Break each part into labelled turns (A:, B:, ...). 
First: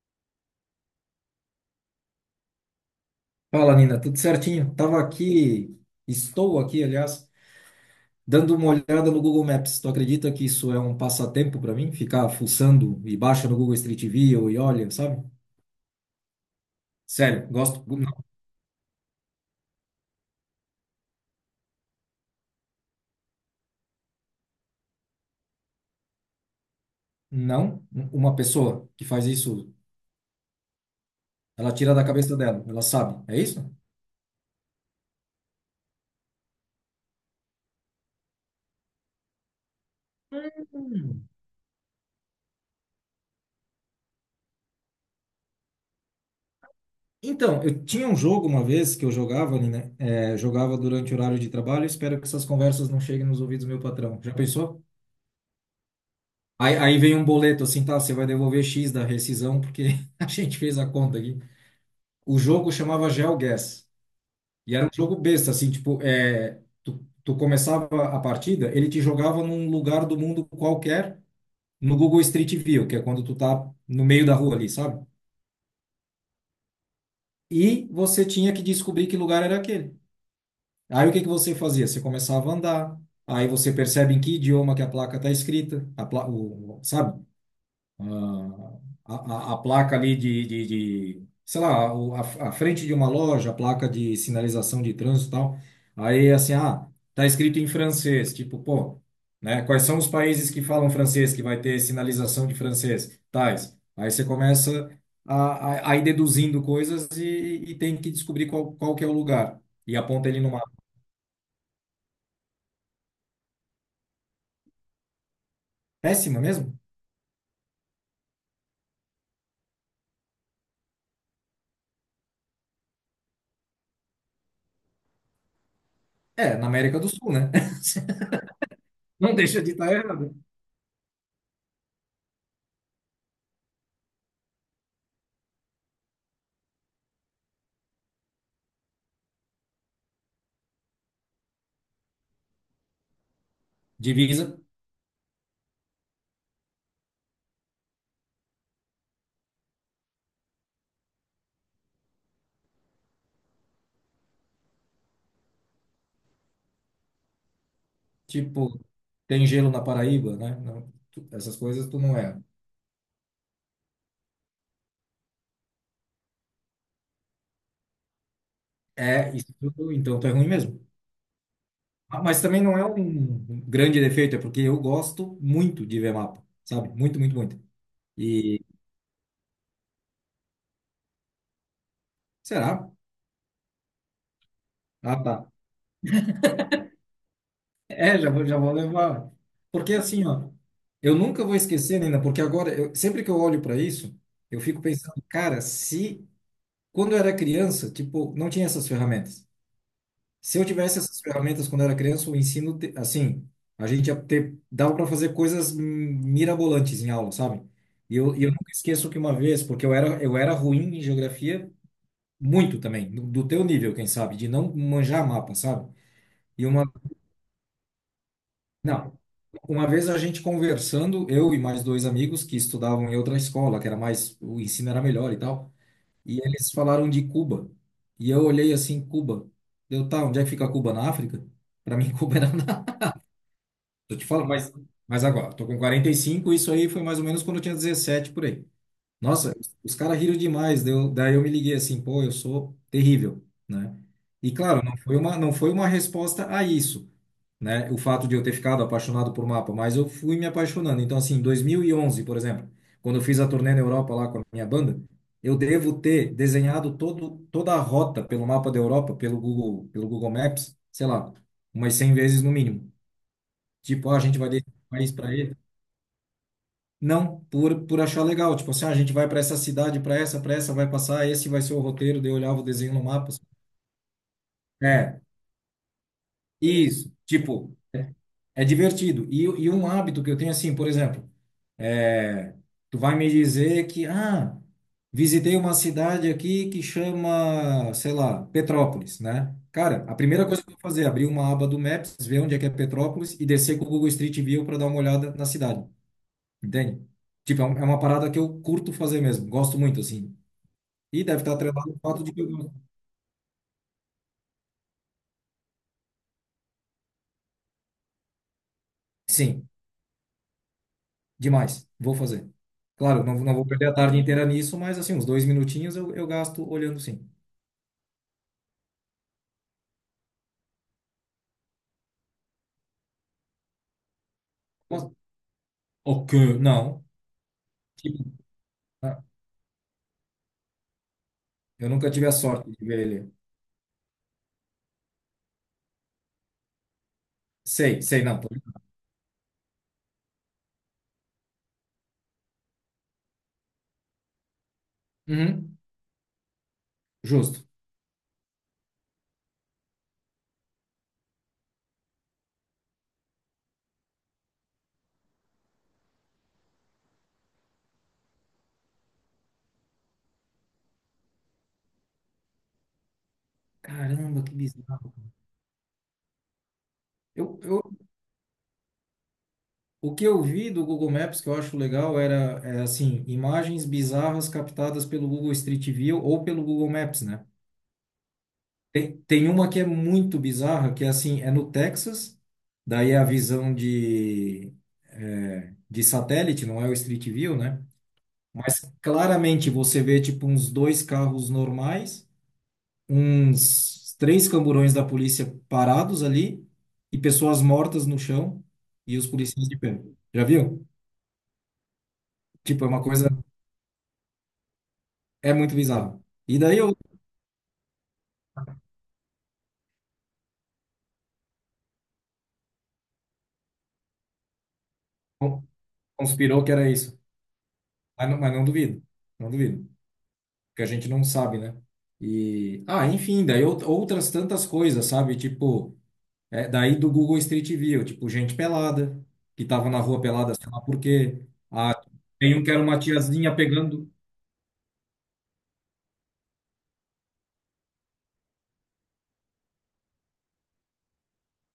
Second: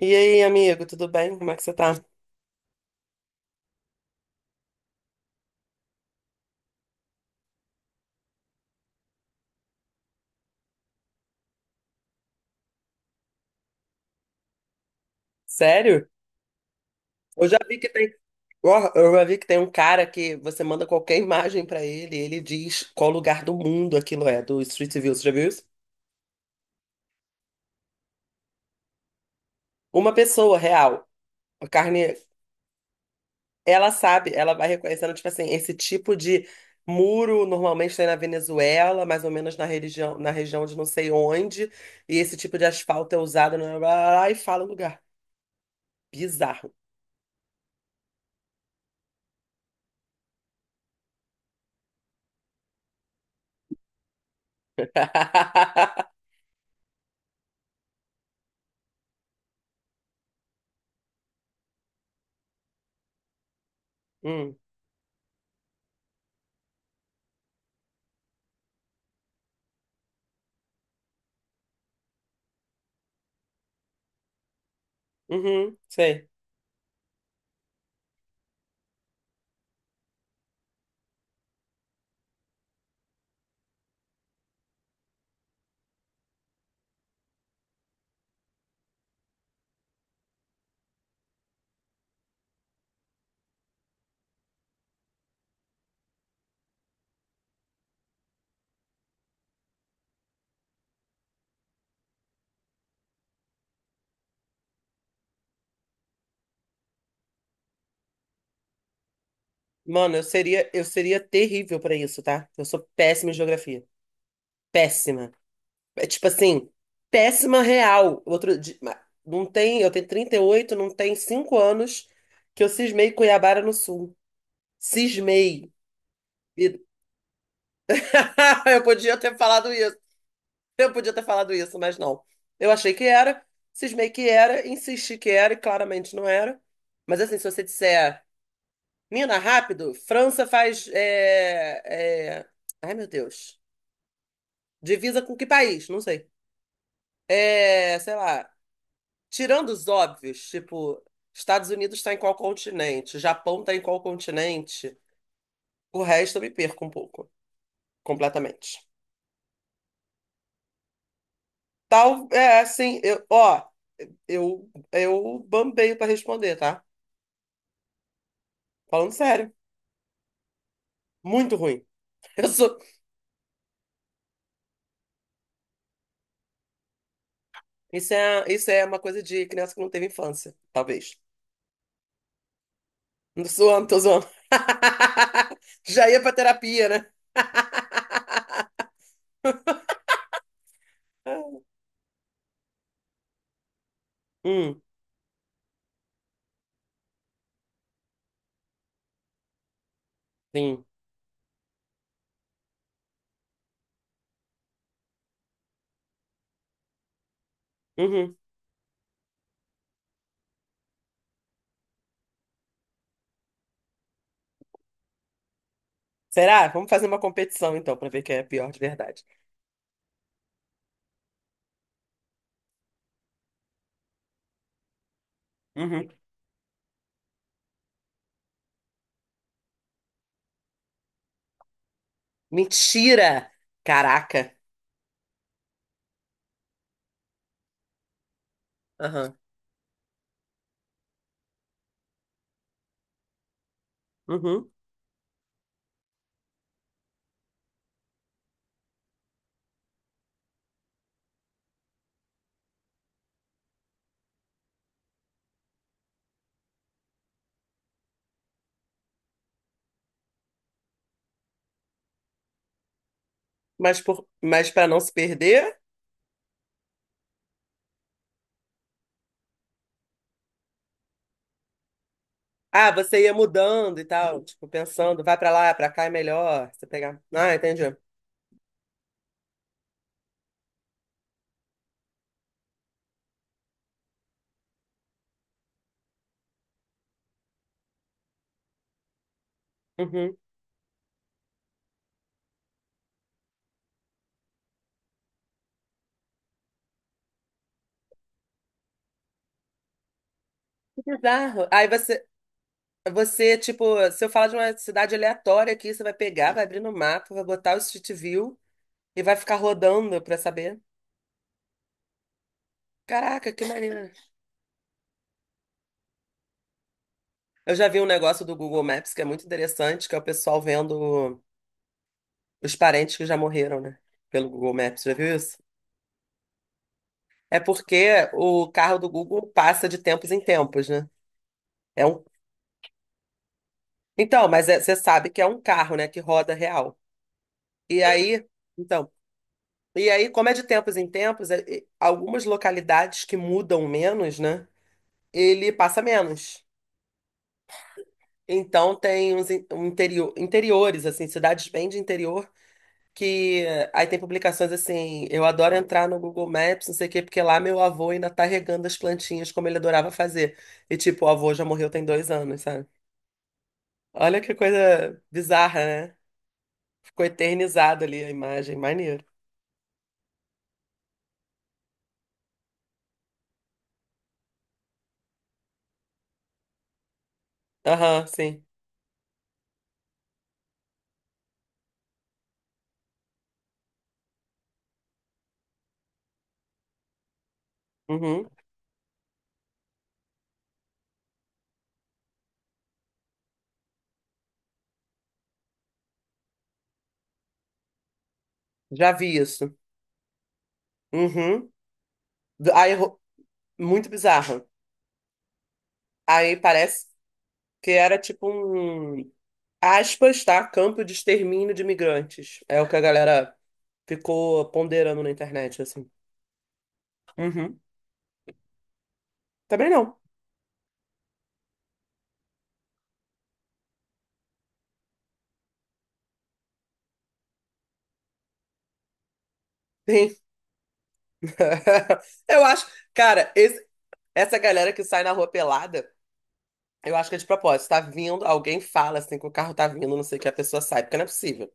A: E aí, amigo, tudo bem? Como é que você tá?
B: Fala, Nina, tudo certinho? Estou aqui, aliás, dando uma olhada no Google Maps. Tu acredita que isso é um passatempo para mim? Ficar fuçando e baixa no Google Street View e olha, sabe?
A: Sério?
B: Sério,
A: Eu já vi
B: gosto.
A: que tem,
B: Não,
A: Ó, eu já vi que tem um cara que você manda qualquer imagem pra ele, e ele diz qual lugar do mundo aquilo é, do Street View, você já viu isso?
B: não, uma pessoa que faz isso,
A: Uma pessoa real, a
B: ela tira da
A: carne,
B: cabeça dela, ela sabe, é isso?
A: ela sabe, ela vai reconhecendo, tipo assim, esse tipo de muro normalmente tem na Venezuela, mais ou menos na religião, na região de não sei
B: Hum.
A: onde, e esse tipo de asfalto é usado, blá, blá, blá, blá, e fala o lugar. Bizarro.
B: Então, eu tinha um jogo uma vez que eu jogava, Nina, jogava durante o horário de trabalho. Espero que essas conversas não cheguem nos ouvidos do meu patrão. Já pensou? Aí vem um boleto assim, tá? Você vai devolver X da rescisão, porque a gente fez a conta aqui. O jogo chamava GeoGuess.
A: Hum,
B: E era um jogo besta, assim, tipo, tu começava a partida, ele te jogava num lugar do mundo qualquer, no Google Street View, que é quando tu tá no meio da rua ali, sabe?
A: uhum, sei.
B: E você tinha que descobrir que lugar era aquele. Aí o que que você fazia? Você começava a andar, aí você percebe em que idioma que a placa tá escrita, sabe? ah, a, a placa ali de sei lá, a frente de uma loja, a placa de sinalização de trânsito e tal. Aí, assim, tá escrito em francês, tipo, pô, né? Quais são os países que falam francês, que vai ter sinalização de francês? Tais. Aí você começa a, a ir deduzindo coisas e tem que descobrir qual, qual que é o lugar. E
A: Mano, eu
B: aponta ele numa.
A: seria, eu seria terrível pra isso, tá? Eu sou péssima em geografia. Péssima. É tipo
B: Péssima
A: assim,
B: mesmo?
A: péssima real. Não tem, eu tenho 38, não tem 5 anos que eu cismei Cuiabá no Sul. Cismei.
B: É, na
A: E-
B: América do Sul, né?
A: Eu podia
B: Não
A: ter
B: deixa de
A: falado
B: estar
A: isso.
B: errado.
A: Eu podia ter falado isso, mas não. Eu achei que era, cismei que era, insisti que era e claramente não era. Mas assim, se você disser, Mina, rápido, França faz é, é, ai, meu Deus.
B: Divisa.
A: Divisa com que país? Não sei. É, sei lá. Tirando os óbvios, tipo, Estados Unidos está em qual continente? Japão está em qual continente? O resto eu me perco um pouco,
B: Tipo,
A: completamente.
B: tem gelo na Paraíba, né? Não, tu- essas coisas tu não
A: Tal,
B: é.
A: é assim, eu, ó, eu bambeio para responder, tá? Falando
B: É,
A: sério,
B: isso, tu- então tu é ruim mesmo.
A: muito ruim.
B: Ah, mas
A: Eu
B: também não
A: sou,
B: é um grande defeito, é porque eu gosto muito de ver mapa, sabe? Muito, muito, muito. E
A: isso é uma coisa de criança que não teve infância, talvez.
B: será?
A: Não zoando, tô zoando.
B: Ah, tá.
A: Já ia pra terapia, né?
B: É, já vou levar. Porque assim, ó, eu nunca vou
A: Ah,
B: esquecer, Nina, porque agora, eu, sempre que eu olho para isso, eu
A: hum,
B: fico pensando, cara, se quando eu era criança, tipo, não tinha essas ferramentas. Se eu
A: sim.
B: tivesse essas ferramentas quando era criança, o ensino, assim, a gente ia ter, dava para fazer coisas mirabolantes em aula, sabe? E eu,
A: Uhum.
B: e eu nunca esqueço que uma vez, porque eu era ruim em geografia, muito também, do teu nível, quem sabe, de não manjar mapa, sabe? E
A: Será?
B: uma,
A: Vamos fazer uma competição então, pra ver quem é pior de
B: não,
A: verdade.
B: Uma vez a gente conversando, eu e mais dois amigos que estudavam em outra escola, que era mais, o ensino era melhor e tal,
A: Uhum.
B: e eles falaram de Cuba. E eu olhei assim, Cuba. Eu, tá, onde é que fica Cuba? Na África? Para mim, Cuba era.
A: Mentira!
B: Eu te falo,
A: Caraca!
B: mas agora, tô com 45. Isso aí foi mais ou menos quando eu tinha 17, por aí.
A: Aham.
B: Nossa, os caras riram demais, deu, daí eu me liguei assim, pô, eu sou terrível, né? E
A: Uhum.
B: claro, não foi uma resposta a isso, né? O fato de eu ter ficado apaixonado por mapa, mas eu fui me apaixonando. Então, assim, em 2011, por exemplo, quando eu fiz a turnê na Europa lá com a minha banda, eu devo ter desenhado toda a rota pelo mapa da Europa, pelo Google Maps, sei lá, umas 100 vezes no mínimo.
A: Mas,
B: Tipo, ó, a
A: por...
B: gente vai desse
A: mas para não se
B: país para ele.
A: perder.
B: Não, por achar legal. Tipo assim, ó, a gente vai para essa cidade, para essa, vai passar, esse vai ser o roteiro, daí eu olhava o
A: Ah,
B: desenho no
A: você
B: mapa.
A: ia
B: Assim.
A: mudando e tal, tipo,
B: É,
A: pensando, vai pra lá, pra cá é melhor, você
B: isso.
A: pegar. Ah,
B: Tipo,
A: entendi.
B: é divertido. E um hábito que eu tenho assim, por exemplo, é, tu vai me dizer que, visitei uma cidade aqui que chama, sei lá, Petrópolis, né? Cara, a
A: Uhum.
B: primeira coisa que eu vou fazer é abrir uma aba do Maps, ver onde é que é Petrópolis e descer com o Google Street View para dar uma olhada na cidade. Entende? Tipo, é é uma parada que eu curto fazer mesmo. Gosto muito, assim.
A: Que
B: E deve estar
A: bizarro. Aí
B: atrelado ao fato
A: você,
B: de que eu gosto.
A: você, tipo, se eu falar de uma cidade aleatória aqui, você vai pegar, vai abrir no mapa, vai botar o Street View e vai ficar
B: Sim,
A: rodando pra saber.
B: demais. Vou fazer. Claro, não,
A: Caraca,
B: não
A: que
B: vou perder a
A: maneiro.
B: tarde inteira nisso, mas, assim, uns dois minutinhos eu gasto olhando, sim.
A: Eu já vi um negócio do Google Maps que é muito interessante, que é o pessoal vendo. Os parentes que já morreram, né? Pelo Google Maps,
B: Mas,
A: já viu isso?
B: ok, não.
A: É
B: Tipo,
A: porque o carro do
B: ah,
A: Google passa de tempos em tempos, né?
B: eu
A: É
B: nunca
A: um...
B: tive a sorte de ver ele.
A: Então, você sabe que é um carro, né? Que roda real.
B: Sei,
A: E
B: sei, não.
A: aí,
B: Tô.
A: então, e aí, como é de tempos em tempos, algumas localidades que mudam menos, né? Ele
B: Uhum,
A: passa menos.
B: justo.
A: Então tem um interior, interiores, assim, cidades bem de interior que aí tem publicações assim, eu adoro entrar no Google Maps, não sei o quê, porque lá meu avô ainda tá regando as plantinhas como ele adorava fazer. E tipo, o avô já morreu tem 2 anos, sabe? Olha
B: Caramba,
A: que
B: que bizarro.
A: coisa bizarra, né? Ficou
B: Eu, eu,
A: eternizado ali a imagem, maneiro.
B: o que eu vi do Google Maps que eu acho legal era, é, assim, imagens bizarras captadas pelo Google Street View ou pelo Google Maps, né?
A: Aham, sim.
B: Tem uma que é muito bizarra, que é assim, é no Texas, daí é a visão de satélite, não é o Street View, né?
A: Uhum.
B: Mas claramente você vê tipo uns dois carros normais, uns três camburões da polícia parados ali e pessoas mortas no chão
A: Já
B: e os
A: vi
B: policiais
A: isso.
B: de pé. Já viu?
A: Uhum.
B: Tipo, é
A: Aí,
B: uma coisa,
A: muito bizarro.
B: É muito bizarro.
A: Aí
B: E daí eu
A: parece que era tipo um, aspas, tá? Campo de extermínio de imigrantes. É o que a galera ficou ponderando na internet, assim.
B: conspirou que era isso.
A: Uhum.
B: Mas não duvido, não duvido.
A: Também não.
B: Que a gente não sabe, né? E, ah, enfim, daí outras tantas coisas, sabe? Tipo, é, daí do Google Street View, tipo, gente pelada, que tava na rua
A: Sim.
B: pelada, sei lá por quê. Ah, tem um
A: Eu
B: que era
A: acho,
B: uma
A: cara,
B: tiazinha pegando.
A: essa galera que sai na rua pelada, eu acho que é de propósito. Tá vindo, alguém fala assim que o carro tá vindo, não sei o que a pessoa sai, porque não é possível.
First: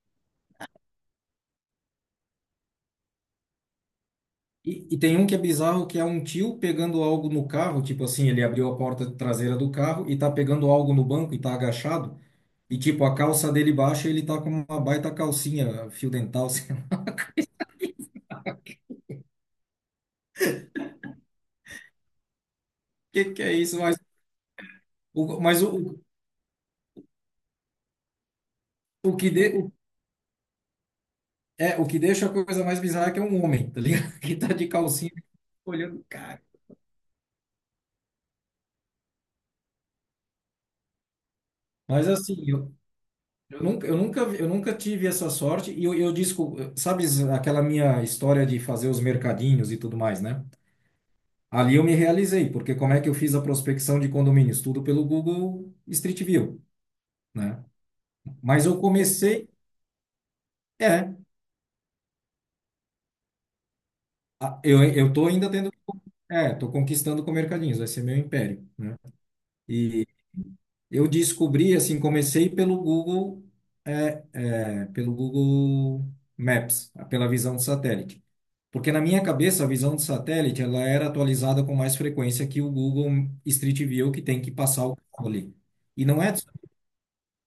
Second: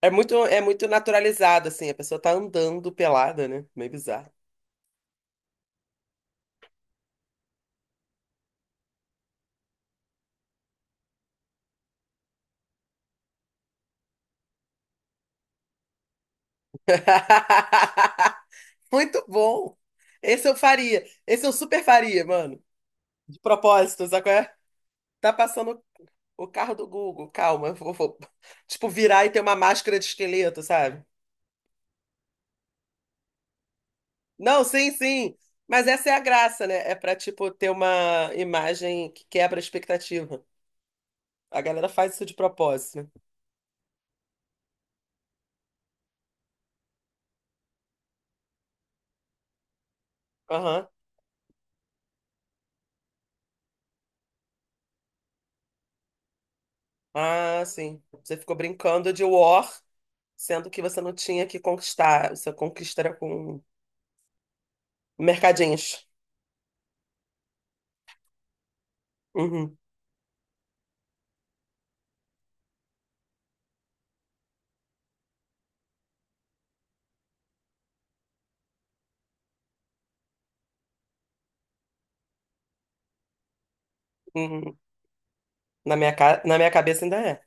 A: É muito naturalizado, assim, a pessoa tá andando pelada, né? Meio bizarro.
B: E tem um que é bizarro, que é um tio pegando algo no carro, tipo assim, ele abriu a porta traseira do carro e tá pegando algo no banco e tá agachado. E, tipo, a calça dele baixa e ele tá com uma baita calcinha, fio dental, sei lá. O
A: Muito bom. Esse eu faria. Esse eu super faria, mano.
B: que
A: De
B: que é isso?
A: propósito, sabe qual é? Tá
B: O, mas
A: passando
B: o,
A: o carro do Google, calma, eu vou tipo,
B: o
A: virar e
B: que,
A: ter uma
B: de,
A: máscara de esqueleto, sabe?
B: É, o que deixa a coisa mais bizarra é que é um homem, tá ligado? Que tá
A: Não,
B: de
A: sim,
B: calcinha
A: sim. Mas
B: olhando,
A: essa é a
B: cara.
A: graça, né? É pra, tipo, ter uma imagem que quebra a expectativa. A galera
B: Mas
A: faz isso de
B: assim, eu,
A: propósito. Né?
B: eu nunca, eu nunca, vi- eu nunca tive essa sorte e eu disco, sabe aquela minha história de fazer os mercadinhos e tudo mais, né?
A: Aham.
B: Ali eu me realizei, porque como é que eu fiz a prospecção de condomínios? Tudo pelo Google Street View, né?
A: Ah, sim. Você ficou
B: Mas eu
A: brincando de
B: comecei,
A: war, sendo que você não
B: é,
A: tinha que conquistar. Você conquista era com
B: a- eu tô ainda tendo,
A: mercadinhos.
B: tô conquistando com mercadinhos, vai ser meu império, né?
A: Uhum,
B: Eu descobri, assim, comecei pelo Google Maps, pela visão de satélite. Porque na minha cabeça, a visão de satélite, ela era atualizada com mais frequência que o Google Street View, que tem que
A: uhum.
B: passar o carro ali. E não é.
A: Na minha cabeça ainda é.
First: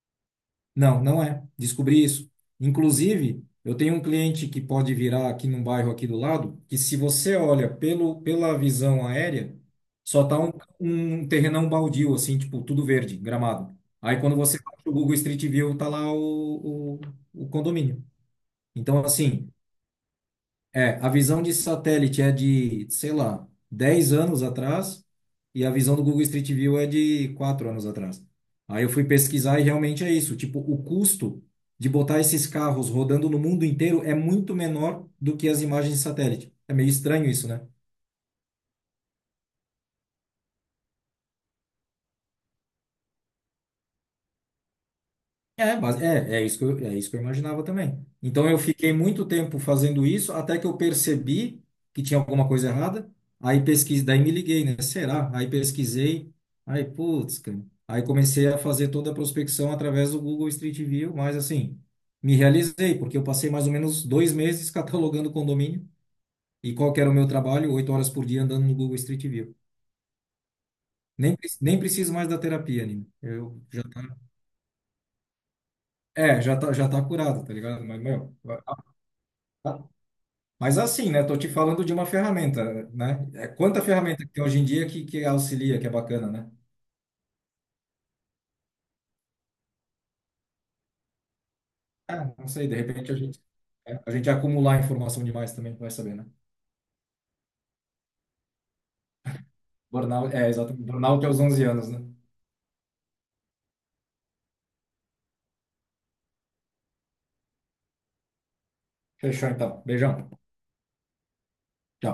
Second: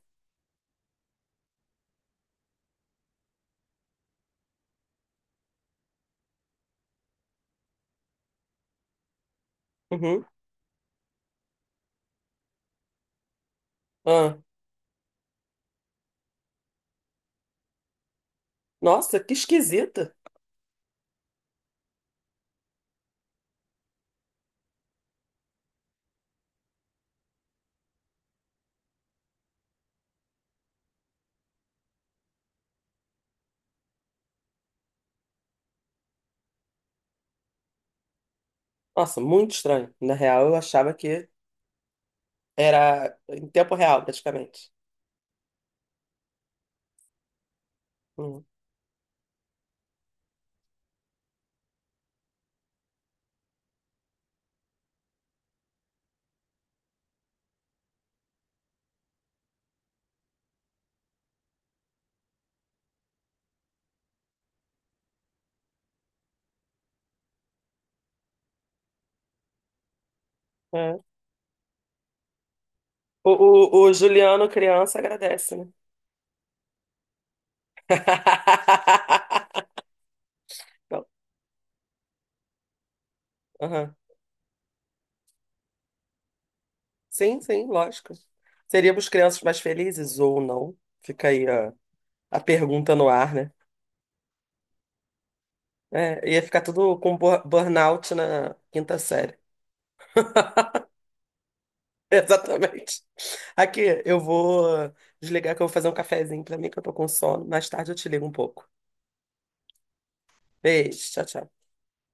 B: Não, não é. Descobri isso. Inclusive, eu tenho um cliente que pode virar aqui num bairro aqui do lado, que se você olha pelo, pela visão aérea, só
A: Uhum.
B: tá um terrenão baldio, assim, tipo, tudo verde, gramado. Aí quando
A: Ah.
B: você baixa o Google Street View, tá lá o condomínio. Então,
A: Nossa, que
B: assim,
A: esquisita.
B: a visão de satélite é de, sei lá, 10 anos atrás e a visão do Google Street View é de 4 anos atrás. Aí eu fui pesquisar e realmente é isso. Tipo, o custo de botar esses carros rodando no mundo inteiro é muito menor do que as imagens de satélite. É meio estranho isso, né?
A: Nossa, muito estranho. Na real, eu achava que era em tempo real, praticamente.
B: É, mas é isso que eu imaginava também.
A: Uhum.
B: Então eu fiquei muito tempo fazendo isso até que eu percebi que tinha alguma coisa errada. Aí pesquisei, daí me liguei, né? Será? Aí pesquisei. Aí, putz, cara. Aí comecei a fazer toda a prospecção através do Google Street View, mas assim, me realizei, porque eu passei mais ou menos 2 meses catalogando condomínio. E qual que era o meu trabalho? 8 horas por dia andando no Google Street View.
A: É.
B: Nem preciso mais da terapia, Nino.
A: O,
B: Eu
A: o,
B: já
A: o
B: tá,
A: Juliano, criança, agradece, né?
B: é, já tá curado, tá ligado? Mas
A: Não.
B: assim, né? Tô te falando de uma ferramenta, né? É quanta
A: Aham.
B: ferramenta que tem hoje em dia que auxilia, que é bacana, né?
A: Sim, sim, lógico. Seríamos crianças mais felizes ou não? Fica aí a,
B: Ah,
A: a
B: não sei, de
A: pergunta no
B: repente a
A: ar,
B: gente,
A: né?
B: é, a gente ia acumular informação demais também, vai saber, né?
A: É, ia ficar tudo com burnout na quinta série.
B: Burnout, é, exato. Burnout aos 11 anos, né?
A: Exatamente. Aqui, eu vou desligar que eu vou fazer um cafezinho pra mim, que eu tô com sono. Mais tarde eu te ligo um pouco.
B: Fechou então. Beijão.
A: Beijo, tchau, tchau.
B: Tchau.